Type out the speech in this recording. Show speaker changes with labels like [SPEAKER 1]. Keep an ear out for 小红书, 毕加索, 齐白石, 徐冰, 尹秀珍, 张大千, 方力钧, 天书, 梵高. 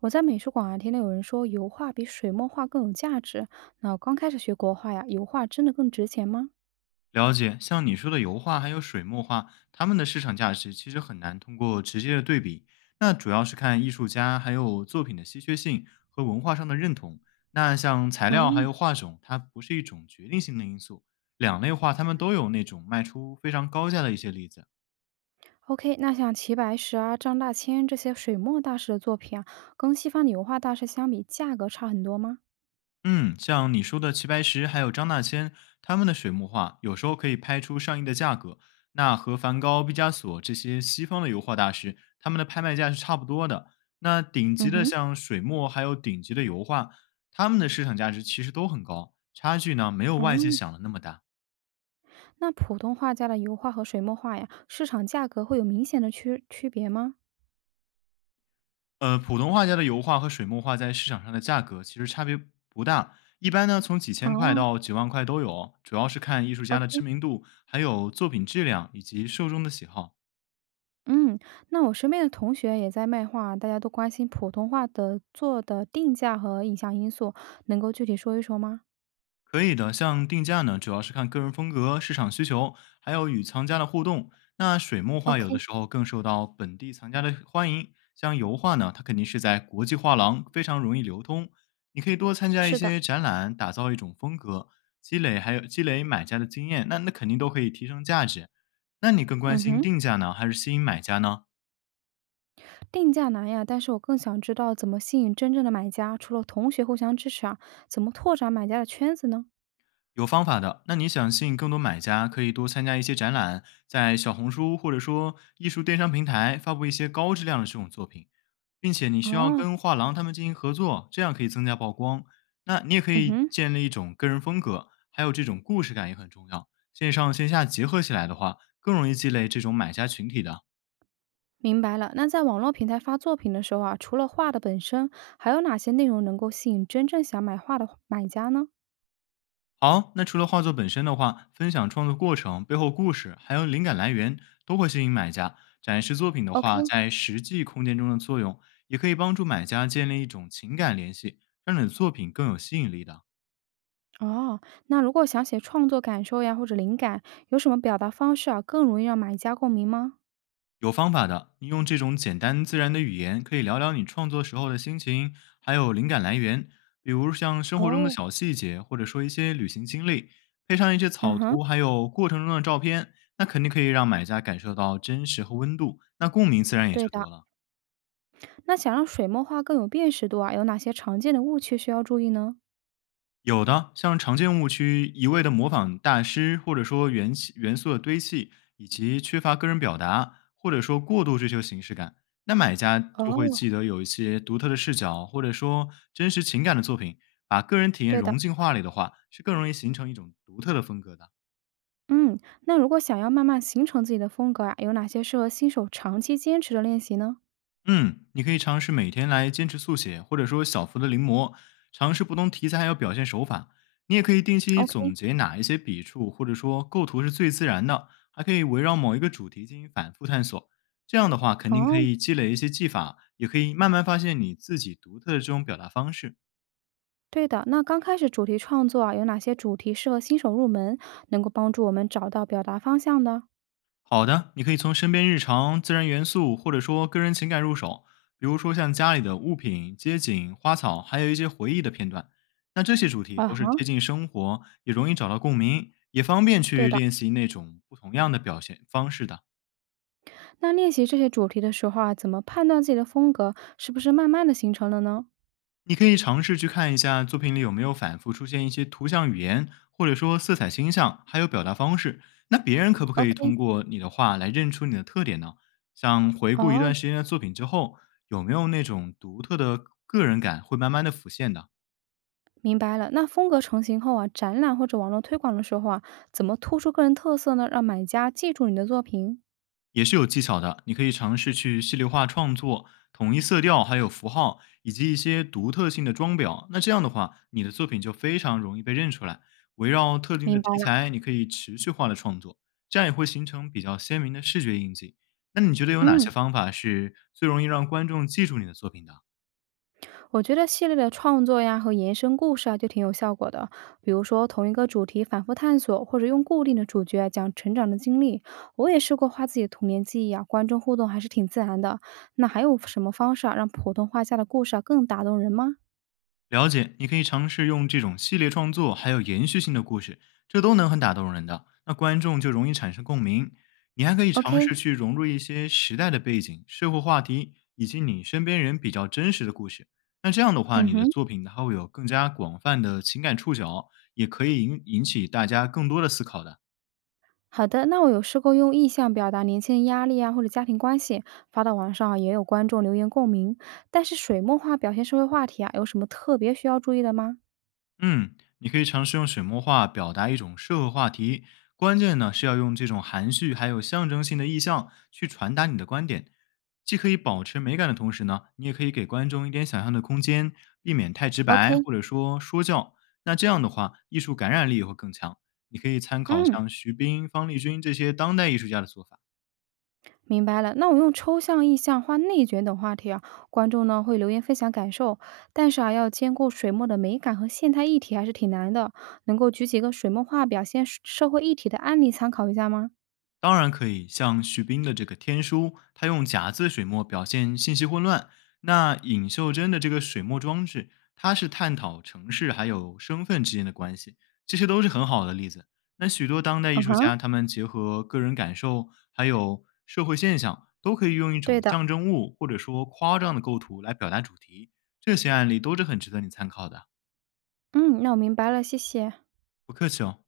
[SPEAKER 1] 我在美术馆啊，听到有人说油画比水墨画更有价值。那我刚开始学国画呀，油画真的更值钱吗？
[SPEAKER 2] 了解，像你说的油画还有水墨画，它们的市场价值其实很难通过直接的对比，那主要是看艺术家还有作品的稀缺性和文化上的认同。那像材料还
[SPEAKER 1] 哦，
[SPEAKER 2] 有画种，它不是一种决定性的因素。两类画它们都有那种卖出非常高价的一些例子。
[SPEAKER 1] ？OK。那像齐白石啊、张大千这些水墨大师的作品啊，跟西方的油画大师相比，价格差很多吗？
[SPEAKER 2] 嗯，像你说的齐白石还有张大千，他们的水墨画有时候可以拍出上亿的价格。那和梵高、毕加索这些西方的油画大师，他们的拍卖价是差不多的。那顶级
[SPEAKER 1] 嗯
[SPEAKER 2] 的
[SPEAKER 1] 哼。
[SPEAKER 2] 像水墨还有顶级的油画，他们的市场价值其实都很高，差距呢没有外界
[SPEAKER 1] 哦。
[SPEAKER 2] 想的那么大。
[SPEAKER 1] 那普通画家的油画和水墨画呀，市场价格会有明显的区别吗？
[SPEAKER 2] 普通画家的油画和水墨画在市场上的价格其实差别不大，一般呢从几千块
[SPEAKER 1] 哦，
[SPEAKER 2] 到几万块都有，主要是看艺术家的
[SPEAKER 1] ？OK。
[SPEAKER 2] 知名度，还有作品质量以及受众的喜好。
[SPEAKER 1] 嗯。那我身边的同学也在卖画啊，大家都关心普通画的做的定价和影响因素，能够具体说一说吗
[SPEAKER 2] 可以的，像定价呢，主要是看个人风格、市场需求，还有与藏家的互动。那水墨画有的
[SPEAKER 1] ？OK。
[SPEAKER 2] 时候更受到本地藏家的欢迎，像油画呢，它肯定是在国际画廊非常容易流通。你可以多参加一
[SPEAKER 1] 是的。
[SPEAKER 2] 些展览，打造一种风格，积累还有积累买家的经验，那肯定都可以提升价值。那你更关
[SPEAKER 1] 嗯
[SPEAKER 2] 心
[SPEAKER 1] 哼。
[SPEAKER 2] 定价呢，还是吸引买家呢？
[SPEAKER 1] 定价难呀，但是我更想知道怎么吸引真正的买家，除了同学互相支持啊，怎么拓展买家的圈子呢？
[SPEAKER 2] 有方法的。那你想吸引更多买家，可以多参加一些展览，在小红书或者说艺术电商平台发布一些高质量的这种作品，并且你需要
[SPEAKER 1] 哦。
[SPEAKER 2] 跟画廊他们进行合作，这样可以增加曝光。那你也可
[SPEAKER 1] 嗯
[SPEAKER 2] 以
[SPEAKER 1] 哼。
[SPEAKER 2] 建立一种个人风格，还有这种故事感也很重要。线上线下结合起来的话，更容易积累这种买家群体的。
[SPEAKER 1] 明白了。那在网络平台发作品的时候啊，除了画的本身，还有哪些内容能够吸引真正想买画的买家呢
[SPEAKER 2] 好，那除了画作本身的话，分享创作过程、背后故事，还有灵感来源，都会吸引买家。展示作品的话，
[SPEAKER 1] ？OK。
[SPEAKER 2] 在实际空间中的作用，也可以帮助买家建立一种情感联系，让你的作品更有吸引力的。
[SPEAKER 1] 哦。那如果想写创作感受呀或者灵感，有什么表达方式啊更容易让买家共鸣吗？
[SPEAKER 2] 有方法的，你用这种简单自然的语言，可以聊聊你创作时候的心情，还有灵感来源，比如像生活中的
[SPEAKER 1] 哦。
[SPEAKER 2] 小细节，或者说一些旅行经历，配上一些
[SPEAKER 1] 嗯
[SPEAKER 2] 草
[SPEAKER 1] 哼。
[SPEAKER 2] 图，还有过程中的照片，那肯定可以让买家感受到真实和温度，那共鸣自然也
[SPEAKER 1] 对
[SPEAKER 2] 就
[SPEAKER 1] 的。
[SPEAKER 2] 多了。
[SPEAKER 1] 那想让水墨画更有辨识度啊，有哪些常见的误区需要注意呢？
[SPEAKER 2] 有的，像常见误区一味的模仿大师，或者说元气元素的堆砌，以及缺乏个人表达，或者说过度追求形式感，那买家就会
[SPEAKER 1] 哦。
[SPEAKER 2] 记得有一些独特的视角，或者说真实情感的作品，把个人体验
[SPEAKER 1] 对的。
[SPEAKER 2] 融进画里的话，是更容易形成一种独特的风格的。
[SPEAKER 1] 嗯。那如果想要慢慢形成自己的风格啊，有哪些适合新手长期坚持的练习呢
[SPEAKER 2] 嗯，你可以尝试每天来坚持速写，或者说小幅的临摹，尝试不同题材还有表现手法。你也可以定期总
[SPEAKER 1] ？OK。
[SPEAKER 2] 结哪一些笔触或者说构图是最自然的，还可以围绕某一个主题进行反复探索。这样的话，肯定可
[SPEAKER 1] 哦。
[SPEAKER 2] 以积累一些技法，也可以慢慢发现你自己独特的这种表达方式。
[SPEAKER 1] 对的。那刚开始主题创作啊，有哪些主题适合新手入门，能够帮助我们找到表达方向的？
[SPEAKER 2] 好的，你可以从身边日常、自然元素或者说个人情感入手，比如说像家里的物品、街景、花草，还有一些回忆的片段。那这些主题
[SPEAKER 1] 啊
[SPEAKER 2] 都是
[SPEAKER 1] 哈。
[SPEAKER 2] 贴近生活，也容易找到共鸣，也方便
[SPEAKER 1] 对
[SPEAKER 2] 去
[SPEAKER 1] 的。
[SPEAKER 2] 练习那种不同样的表现方式的。
[SPEAKER 1] 那练习这些主题的时候啊，怎么判断自己的风格是不是慢慢的形成了呢
[SPEAKER 2] 你可以尝试去看一下作品里有没有反复出现一些图像语言，或者说色彩倾向，还有表达方式。那别人可不可以
[SPEAKER 1] ？OK。
[SPEAKER 2] 通过你的话来认出你的特点呢？像回顾一
[SPEAKER 1] 哦。
[SPEAKER 2] 段时间的作品之后，有没有那种独特的个人感会慢慢的浮现的？
[SPEAKER 1] 明白了。那风格成型后啊，展览或者网络推广的时候啊，怎么突出个人特色呢？让买家记住你的作品？
[SPEAKER 2] 也是有技巧的。你可以尝试去系列化创作，统一色调，还有符号，以及一些独特性的装裱。那这样的话，你的作品就非常容易被认出来。围绕特定的
[SPEAKER 1] 明白
[SPEAKER 2] 题
[SPEAKER 1] 了。
[SPEAKER 2] 材，你可以持续化的创作，这样也会形成比较鲜明的视觉印记。那你觉得有哪
[SPEAKER 1] 嗯。
[SPEAKER 2] 些方法是最容易让观众记住你的作品的？
[SPEAKER 1] 我觉得系列的创作呀和延伸故事啊就挺有效果的，比如说同一个主题反复探索，或者用固定的主角啊讲成长的经历。我也试过画自己的童年记忆啊，观众互动还是挺自然的。那还有什么方式啊让普通画家的故事啊更打动人吗
[SPEAKER 2] 了解，你可以尝试用这种系列创作，还有延续性的故事，这都能很打动人的。那观众就容易产生共鸣。你还可以尝试
[SPEAKER 1] ？OK。
[SPEAKER 2] 去融入一些时代的背景、社会话题，以及你身边人比较真实的故事。那这样的话，
[SPEAKER 1] 嗯
[SPEAKER 2] 你的
[SPEAKER 1] 哼。
[SPEAKER 2] 作品它会有更加广泛的情感触角，也可以引起大家更多的思考的。
[SPEAKER 1] 好的。那我有试过用意象表达年轻人压力啊或者家庭关系，发到网上啊也有观众留言共鸣。但是水墨画表现社会话题啊，有什么特别需要注意的吗
[SPEAKER 2] 嗯，你可以尝试用水墨画表达一种社会话题，关键呢是要用这种含蓄还有象征性的意象去传达你的观点，既可以保持美感的同时呢，你也可以给观众一点想象的空间，避免太直白
[SPEAKER 1] ？OK。
[SPEAKER 2] 或者说说教。那这样的话，艺术感染力也会更强。你可以参考
[SPEAKER 1] 嗯。
[SPEAKER 2] 像徐冰、方力钧这些当代艺术家的做法。
[SPEAKER 1] 明白了，那我用抽象、意象、画内卷等话题啊，观众呢会留言分享感受，但是啊，要兼顾水墨的美感和现代议题还是挺难的。能够举几个水墨画表现社会议题的案例参考一下吗？
[SPEAKER 2] 当然可以，像徐冰的这个《天书》，他用夹字水墨表现信息混乱；那尹秀珍的这个水墨装置，它是探讨城市还有身份之间的关系，这些都是很好的例子。那许多当代艺
[SPEAKER 1] 嗯
[SPEAKER 2] 术
[SPEAKER 1] 哼。
[SPEAKER 2] 家，他们结合个人感受还有社会现象，都可以用一种
[SPEAKER 1] 对的。
[SPEAKER 2] 象征物或者说夸张的构图来表达主题，这些案例都是很值得你参考的。
[SPEAKER 1] 嗯，那我明白了，谢谢。
[SPEAKER 2] 不客气哦。